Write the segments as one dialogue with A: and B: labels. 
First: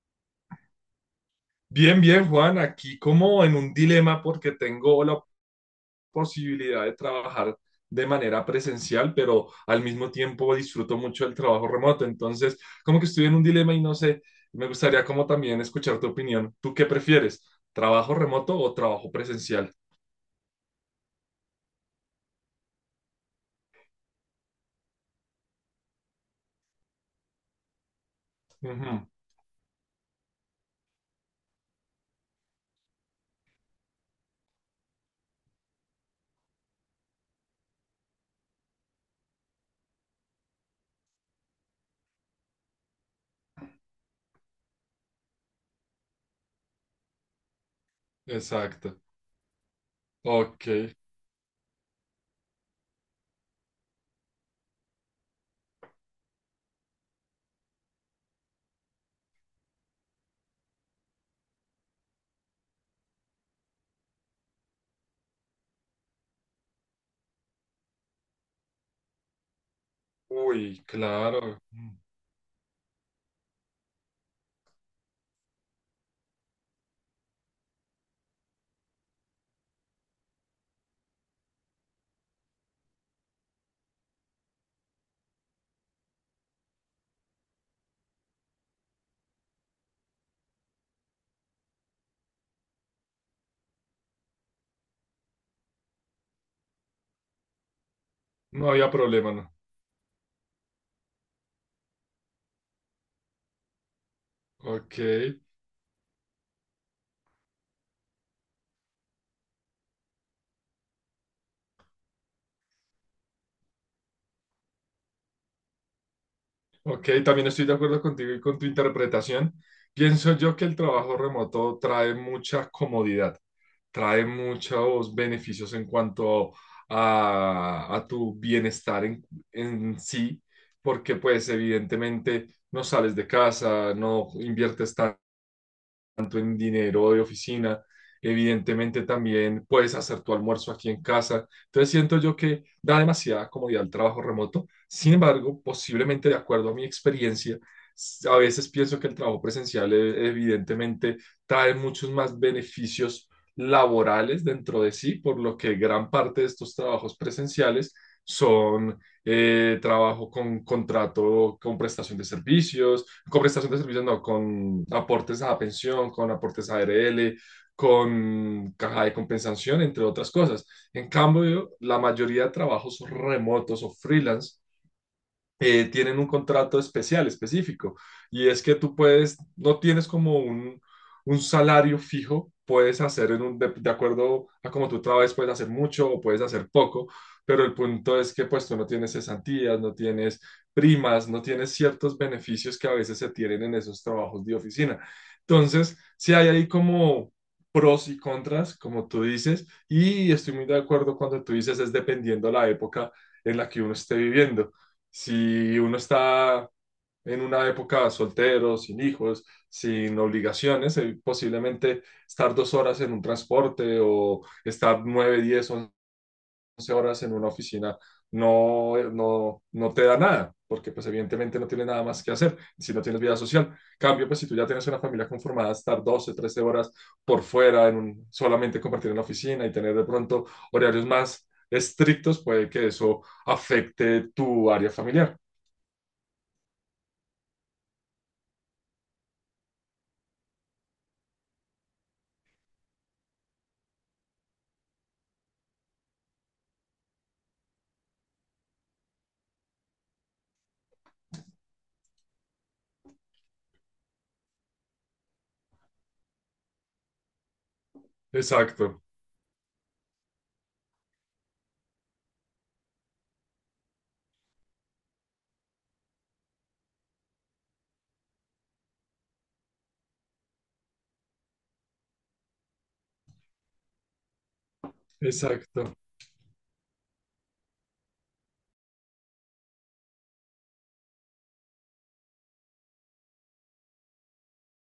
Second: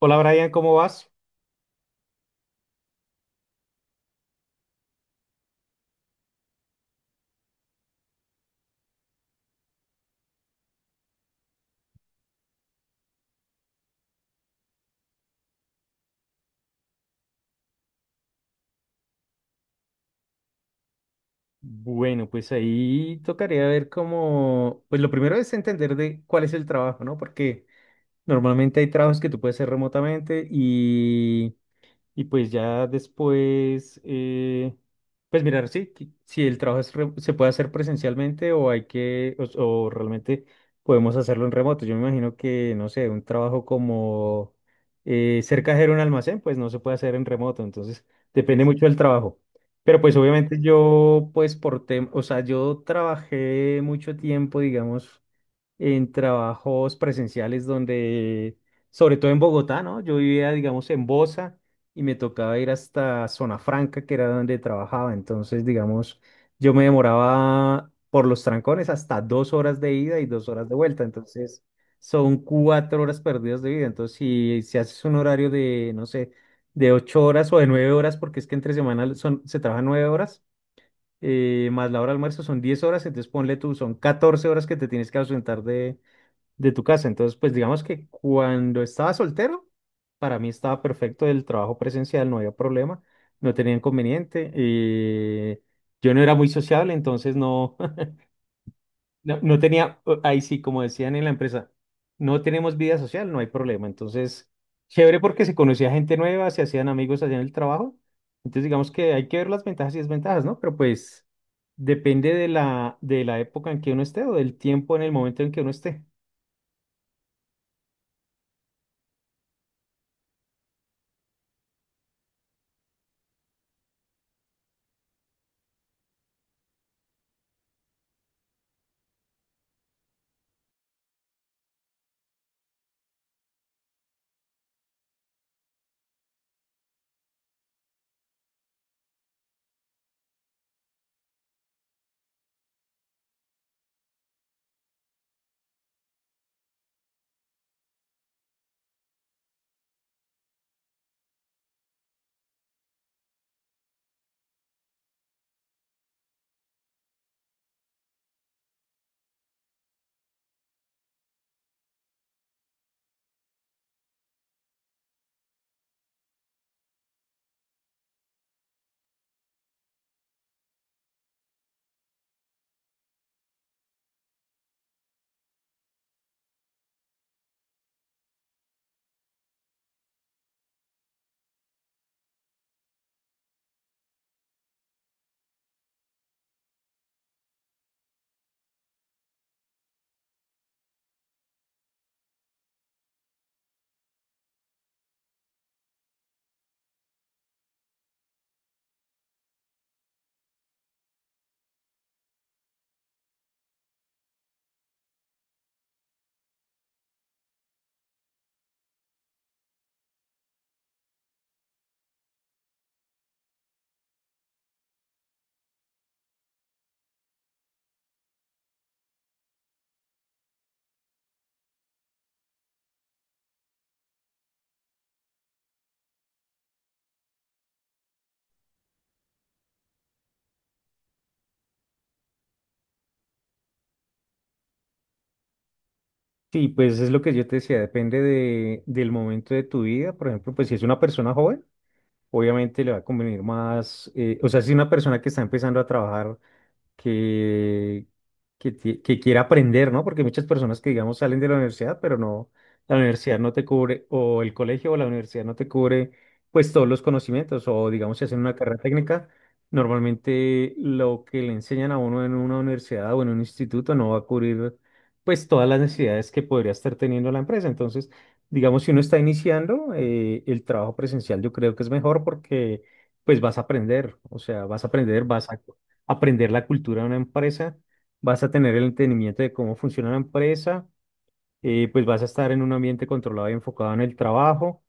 A: Hola Brian, ¿cómo vas?
B: Bien, bien, Juan, aquí como en un dilema porque tengo la posibilidad de trabajar de manera presencial, pero al mismo tiempo disfruto mucho el trabajo remoto. Entonces, como que estoy en un dilema y no sé, me gustaría como también escuchar tu opinión. ¿Tú qué prefieres? ¿Trabajo remoto o trabajo presencial?
A: Bueno, pues ahí tocaría ver cómo, pues lo primero es entender de cuál es el trabajo, ¿no? Porque normalmente hay
B: Ujú,
A: trabajos que tú puedes hacer remotamente. Y pues ya después, pues mirar si, si el trabajo se puede hacer presencialmente o hay que, o realmente podemos hacerlo en remoto. Yo me imagino que, no sé, un trabajo como ser cajero en un almacén, pues no se puede hacer en remoto. Entonces, depende mucho del
B: exacto.
A: trabajo. Pero pues obviamente
B: Ok.
A: yo, pues o sea, yo trabajé mucho tiempo, digamos, en trabajos presenciales donde, sobre todo en Bogotá, ¿no? Yo vivía, digamos, en Bosa y me tocaba ir hasta Zona Franca, que era donde trabajaba. Entonces, digamos, yo me demoraba por los trancones hasta 2 horas de ida y 2 horas de
B: Uy,
A: vuelta.
B: claro.
A: Entonces, son 4 horas perdidas de vida. Entonces, si haces un horario de, no sé, de 8 horas o de 9 horas, porque es que entre semana se trabajan 9 horas. Más la hora de almuerzo son 10 horas, entonces ponle tú, son 14 horas que te tienes que ausentar de tu casa. Entonces, pues digamos que cuando estaba soltero, para mí estaba perfecto el trabajo presencial, no había problema, no tenía inconveniente. Yo no era muy sociable, entonces no,
B: No había problema, ¿no?
A: no tenía, ahí sí, como decían en la empresa, no tenemos vida social, no hay problema. Entonces,
B: Ok.
A: chévere porque se conocía gente nueva, se hacían amigos allá en el trabajo. Entonces, digamos que hay que ver las ventajas y desventajas, ¿no? Pero pues depende de la época en que uno esté o del tiempo en el momento en que uno esté.
B: Ok, también estoy de acuerdo contigo y con tu interpretación. Pienso yo que el trabajo remoto trae mucha comodidad, trae muchos beneficios en cuanto a tu bienestar en sí, porque pues evidentemente no sales de casa, no inviertes tanto gasto en dinero de oficina, evidentemente también puedes hacer tu almuerzo aquí en casa. Entonces siento yo que da demasiada comodidad el trabajo remoto. Sin embargo, posiblemente de acuerdo a mi experiencia, a veces pienso que el trabajo presencial evidentemente trae muchos más beneficios laborales dentro de sí, por lo que gran parte de estos trabajos presenciales son trabajo con contrato, con prestación de servicios, con prestación de servicios, no, con aportes a pensión, con aportes a ARL, con caja de compensación, entre otras cosas. En cambio, la mayoría de trabajos remotos o freelance tienen un contrato especial, específico, y es que tú puedes, no tienes como un salario fijo, puedes hacer en de acuerdo a cómo tú trabajes, puedes hacer mucho o puedes hacer poco, pero el punto es que pues tú no tienes cesantías, no tienes primas, no tienes ciertos beneficios que a veces se tienen en esos trabajos de oficina. Entonces, si hay ahí como pros y contras, como tú dices, y estoy muy de acuerdo cuando tú dices es dependiendo la época en la que uno esté viviendo. Si uno está en una época soltero, sin hijos, sin obligaciones, posiblemente estar 2 horas en un transporte o estar 9, 10, 11 horas en una oficina no, no, no te da nada, porque pues evidentemente no tienes nada más que hacer si no tienes vida social. Cambio, pues si tú ya tienes una familia conformada, estar 12 13 horas por fuera, solamente compartir en la oficina y tener de pronto horarios más estrictos, puede que eso afecte tu área familiar.
A: Sí, pues es lo que yo te decía, depende de, del momento de tu vida. Por ejemplo, pues si es una persona joven, obviamente le va a convenir más, o sea, si es una persona que está empezando a trabajar, que, que quiera aprender, ¿no? Porque muchas personas que, digamos, salen de la universidad, pero no, la universidad no te cubre, o el colegio o la universidad no te cubre, pues todos los conocimientos, o digamos, si hacen una carrera
B: Exacto,
A: técnica, normalmente lo que le enseñan a uno en una universidad o en un instituto no va a cubrir, pues, todas las necesidades que podría estar teniendo la empresa. Entonces, digamos, si uno está iniciando, el trabajo presencial yo creo que es mejor porque, pues, vas a aprender, o sea, vas a
B: exacto.
A: aprender la cultura de una empresa, vas a tener el entendimiento de cómo funciona la empresa, pues vas a estar en un ambiente controlado y enfocado en el trabajo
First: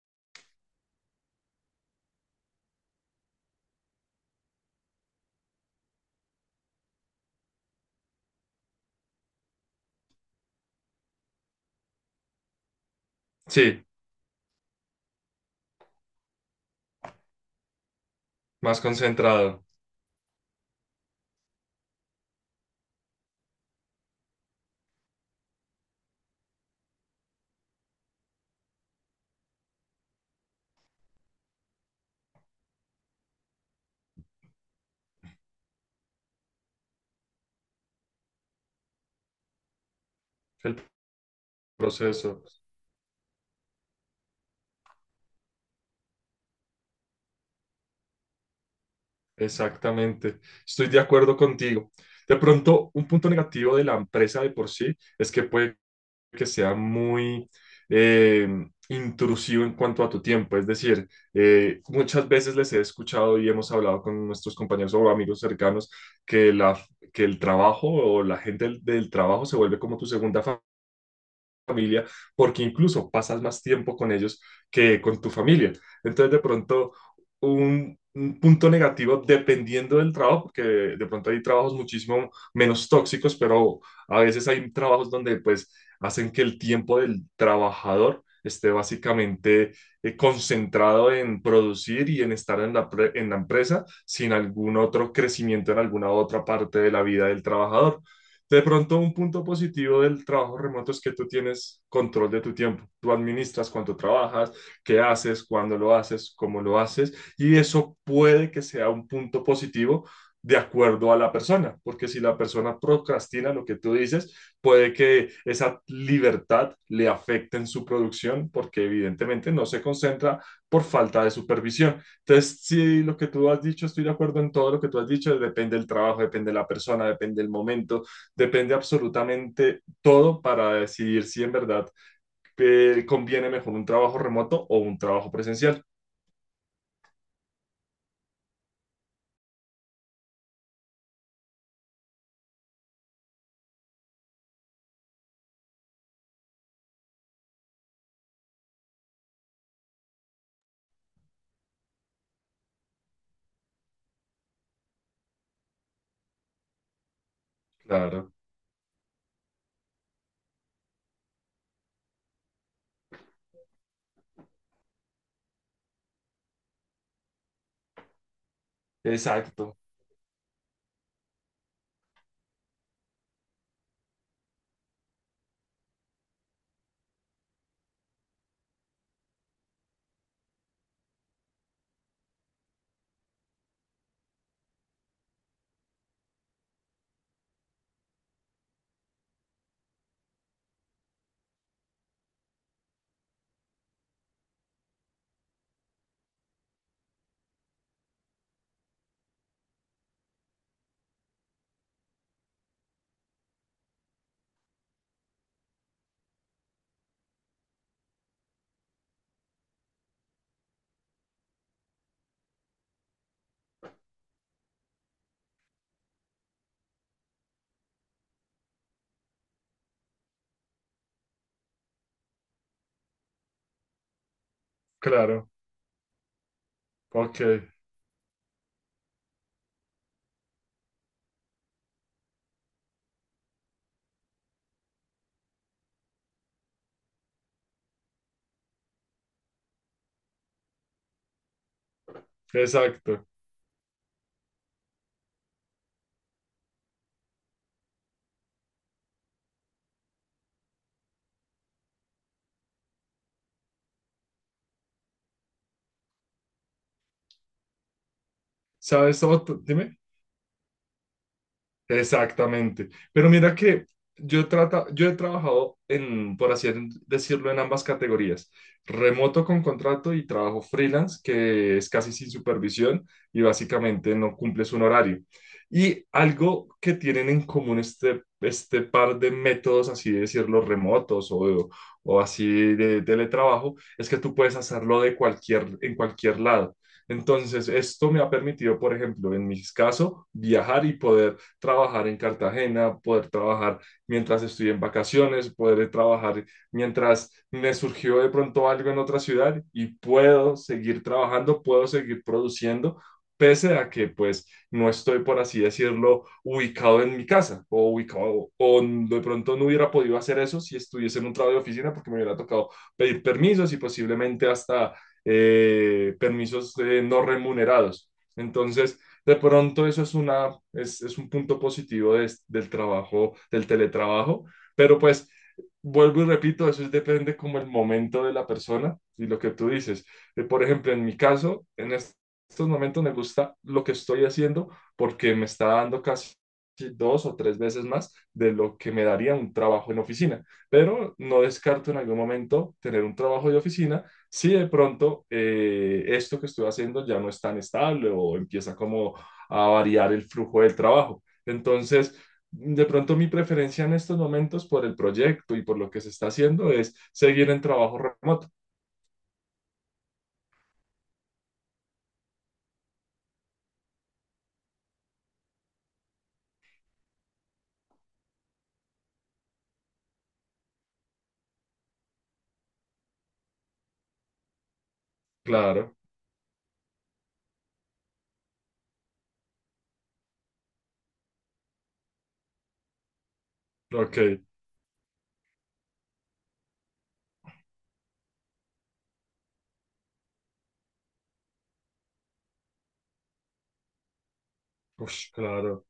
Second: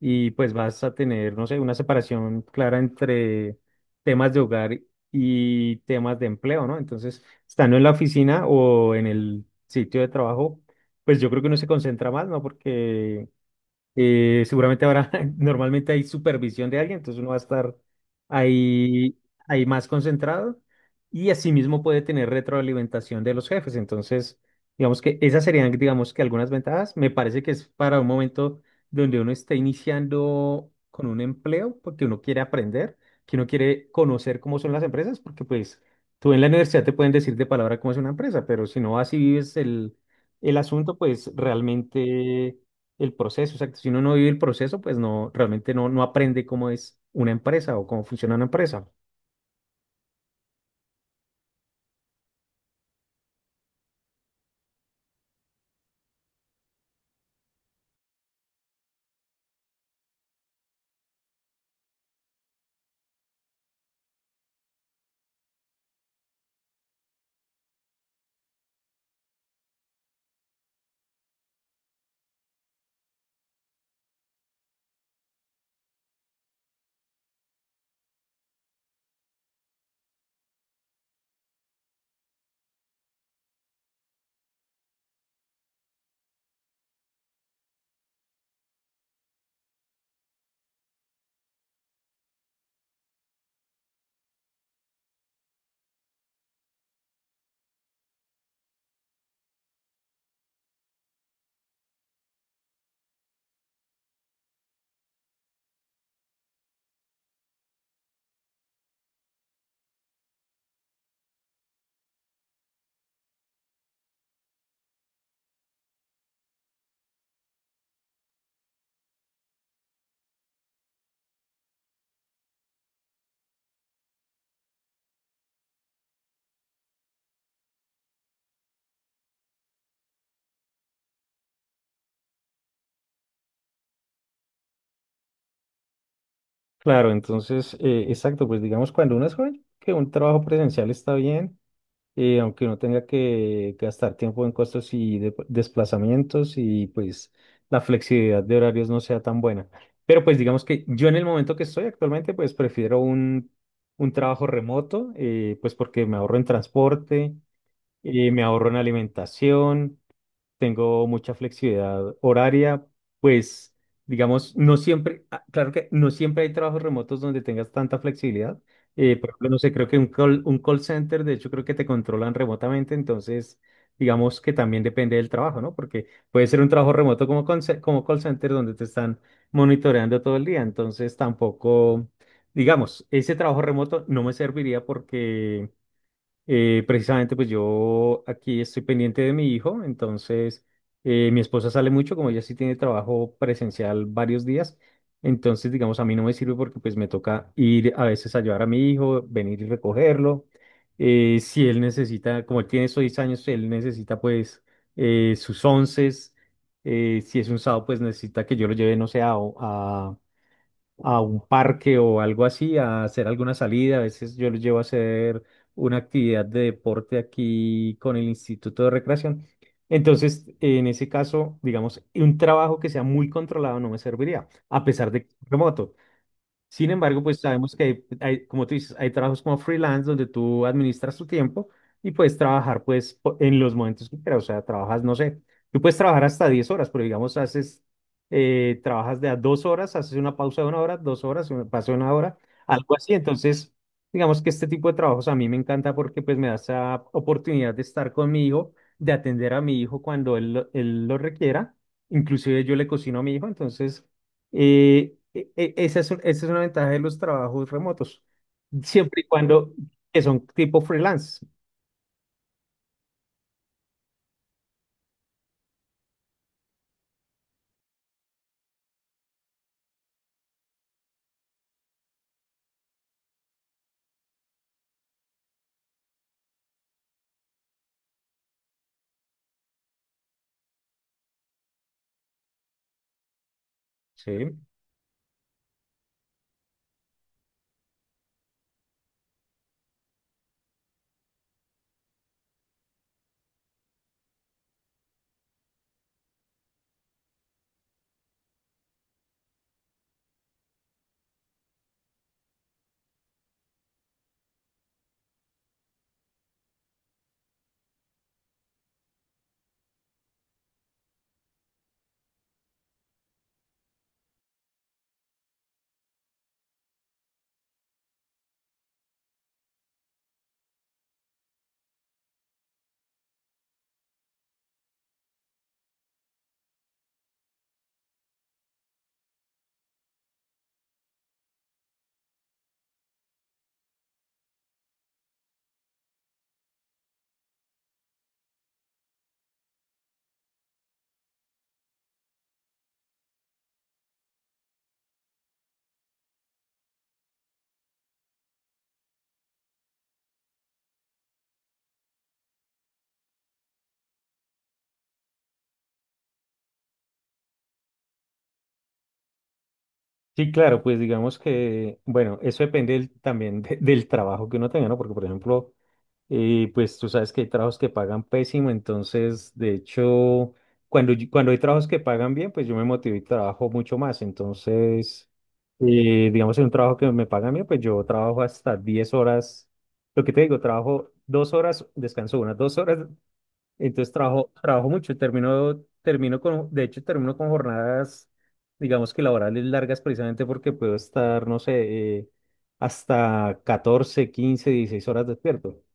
A: y pues vas a tener, no sé, una separación clara entre temas de hogar y temas de empleo, ¿no? Entonces, estando en la oficina o en el sitio de trabajo, pues yo creo que uno se concentra más, ¿no? Porque
B: Sí,
A: seguramente ahora normalmente hay supervisión de alguien, entonces uno va a estar
B: más
A: ahí,
B: concentrado
A: ahí más concentrado y asimismo puede tener retroalimentación de los jefes. Entonces, digamos que esas serían, digamos que algunas ventajas. Me parece que es para un momento donde uno está iniciando con un empleo, porque uno quiere aprender, que uno quiere conocer cómo son las empresas, porque pues tú en la universidad te pueden decir de palabra cómo es una empresa, pero si no así vives el
B: el
A: asunto, pues
B: proceso.
A: realmente el proceso, exacto. Si uno no vive el proceso, pues no, realmente no, no aprende cómo es una empresa o cómo funciona una empresa.
B: Exactamente. Estoy de acuerdo contigo. De pronto, un punto negativo de la empresa de por sí es que puede que sea muy eh, intrusivo en cuanto a tu tiempo. Es decir, muchas veces les he escuchado y hemos hablado con nuestros compañeros o amigos cercanos que, la, que el trabajo o la gente del trabajo se vuelve como tu segunda familia familia, porque incluso pasas más tiempo con ellos que con tu familia. Entonces, de pronto, un punto negativo dependiendo del trabajo, porque de pronto hay trabajos muchísimo menos tóxicos, pero a veces hay trabajos donde pues hacen que el tiempo del trabajador esté básicamente concentrado en producir y en estar en la empresa sin algún otro crecimiento en alguna otra parte de la vida del trabajador. De pronto, un punto positivo del trabajo remoto es que tú tienes control de tu tiempo. Tú administras cuánto trabajas, qué haces, cuándo lo haces, cómo lo haces, y eso puede que sea un punto positivo de acuerdo a la persona, porque si la persona procrastina lo que tú dices, puede que esa libertad le afecte en su producción, porque evidentemente no se concentra por falta de supervisión. Entonces, sí, lo que tú has dicho, estoy de acuerdo en todo lo que tú has dicho, depende del trabajo, depende de la persona, depende del momento, depende absolutamente todo para decidir si en verdad conviene mejor un trabajo remoto o un trabajo presencial.
A: Claro, entonces, exacto, pues digamos, cuando uno es joven, que un trabajo presencial está bien, aunque uno tenga que gastar tiempo en costos y desplazamientos y pues la flexibilidad de horarios no sea tan buena. Pero pues digamos que yo en el momento que estoy actualmente, pues prefiero un trabajo remoto, pues porque me ahorro en transporte,
B: Claro,
A: me ahorro en alimentación, tengo mucha flexibilidad horaria, pues digamos, no siempre, ah, claro que no siempre hay trabajos remotos donde tengas tanta flexibilidad. Por ejemplo, no sé,
B: exacto,
A: creo que un un call center, de hecho, creo que te controlan remotamente, entonces, digamos que también depende del trabajo, ¿no? Porque puede ser un trabajo remoto como, como call center donde te están monitoreando todo el día, entonces tampoco, digamos, ese trabajo remoto no me serviría porque... precisamente, pues yo aquí estoy pendiente de mi hijo, entonces mi esposa sale mucho, como ella sí tiene trabajo presencial varios días, entonces digamos a mí no me sirve porque pues me toca ir a veces a llevar a mi hijo, venir y recogerlo. Si él necesita, como él tiene 6 años, él necesita pues sus onces, si es un sábado pues necesita que yo lo lleve, no sé, a, a un parque o algo así, a hacer alguna salida. A veces yo los llevo a hacer una actividad de deporte aquí con el Instituto de Recreación. Entonces, en ese caso, digamos, un trabajo que sea muy controlado no me serviría, a pesar de que es
B: claro,
A: remoto. Sin embargo,
B: ok,
A: pues sabemos que hay, como tú dices, hay trabajos como freelance donde tú administras tu tiempo y puedes trabajar pues en los momentos que quieras. O sea, trabajas, no sé, tú puedes trabajar hasta 10 horas, pero digamos, trabajas de a 2 horas, haces una pausa de 1 hora, 2 horas, una pausa de una hora, algo así.
B: exacto.
A: Entonces, digamos que este tipo de trabajos a mí me encanta porque pues me da esa oportunidad de estar con mi hijo, de atender a mi hijo cuando él lo requiera. Inclusive yo le cocino a mi hijo, entonces... esa es, esa es una ventaja de los trabajos remotos, siempre
B: ¿Sabes
A: y
B: otro?
A: cuando
B: Dime.
A: que son tipo freelance,
B: Exactamente. Pero mira que yo he trabajado en, por así decirlo, en ambas categorías. Remoto con contrato y trabajo freelance, que es casi sin supervisión y básicamente no cumples un horario. Y algo que tienen en común este par de métodos, así decirlo, remotos o así de teletrabajo, es que
A: ¿sí?
B: tú puedes hacerlo de cualquier, en cualquier lado. Entonces, esto me ha permitido, por ejemplo, en mi caso, viajar y poder trabajar en Cartagena, poder trabajar mientras estoy en vacaciones, poder trabajar mientras me surgió de pronto algo en otra ciudad y puedo seguir trabajando, puedo seguir produciendo, pese a que pues no estoy, por así decirlo, ubicado en mi casa o ubicado o de pronto no hubiera podido hacer eso si estuviese en un trabajo de oficina porque me hubiera tocado pedir permisos y posiblemente hasta permisos no remunerados. Entonces, de pronto eso es una, es un punto positivo del trabajo, del teletrabajo, pero pues vuelvo y repito, eso es- depende como el momento de la persona y lo que tú dices. Por ejemplo, en mi caso, estos momentos me gusta lo que estoy haciendo porque me está dando casi 2 o 3 veces más de lo que me daría un trabajo en oficina, pero no descarto en algún momento tener un trabajo de oficina si de pronto esto que estoy haciendo ya no es tan estable o empieza como a variar el flujo del trabajo. Entonces, de pronto mi preferencia en estos momentos por el proyecto y por lo que se está haciendo es seguir en trabajo remoto.
A: Sí, claro, pues digamos que, bueno, eso depende también del trabajo que uno tenga, ¿no? Porque, por ejemplo, y pues tú sabes que hay trabajos que pagan pésimo, entonces de hecho, cuando hay trabajos que pagan bien, pues yo me motivo y trabajo mucho más. Entonces,
B: Claro,
A: digamos, en un trabajo que me pagan bien, pues yo trabajo hasta 10 horas. Lo que te digo, trabajo 2 horas, descanso unas 2 horas. Entonces
B: ok,
A: trabajo mucho, termino con, de hecho, termino con jornadas, digamos que laborales largas precisamente porque puedo estar, no sé, hasta 14, 15, 16 horas
B: Ush,
A: despierto.
B: claro,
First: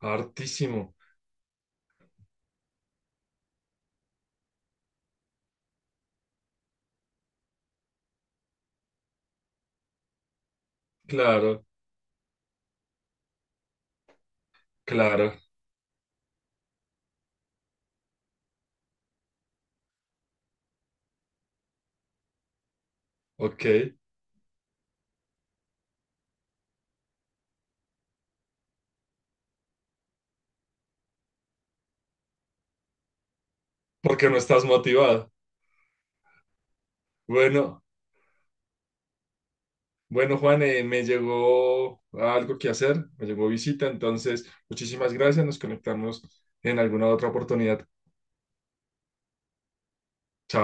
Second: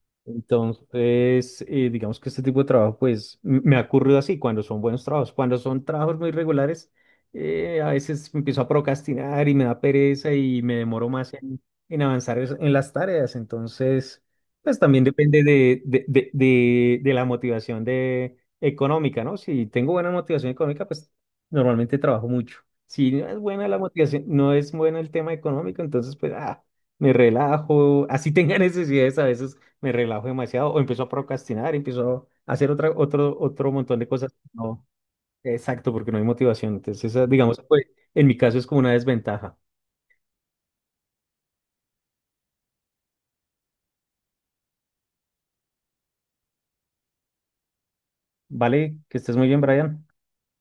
B: hartísimo,
A: Entonces, digamos que este tipo de trabajo, pues, me ha ocurrido así cuando son buenos trabajos. Cuando son trabajos muy regulares, a veces me empiezo a procrastinar y me da pereza y me demoro más
B: claro,
A: en avanzar en las tareas. Entonces, pues también
B: claro,
A: depende de la motivación económica, ¿no? Si tengo buena motivación económica, pues normalmente trabajo mucho. Si no es
B: ok,
A: buena la motivación, no es bueno el tema económico, entonces, pues, ah, me relajo. Así tenga necesidades a veces me relajo demasiado o empiezo a procrastinar, empiezo a hacer otro, otro montón de
B: porque
A: cosas.
B: no estás
A: No,
B: motivado.
A: exacto, porque no hay motivación. Entonces, esa, digamos,
B: Bueno,
A: pues, en mi caso es como una desventaja.
B: bueno, Juan, me llegó algo que hacer, me llegó visita, entonces muchísimas gracias, nos conectamos en alguna otra oportunidad.
A: Vale, que estés muy bien, Brian.
B: Chao.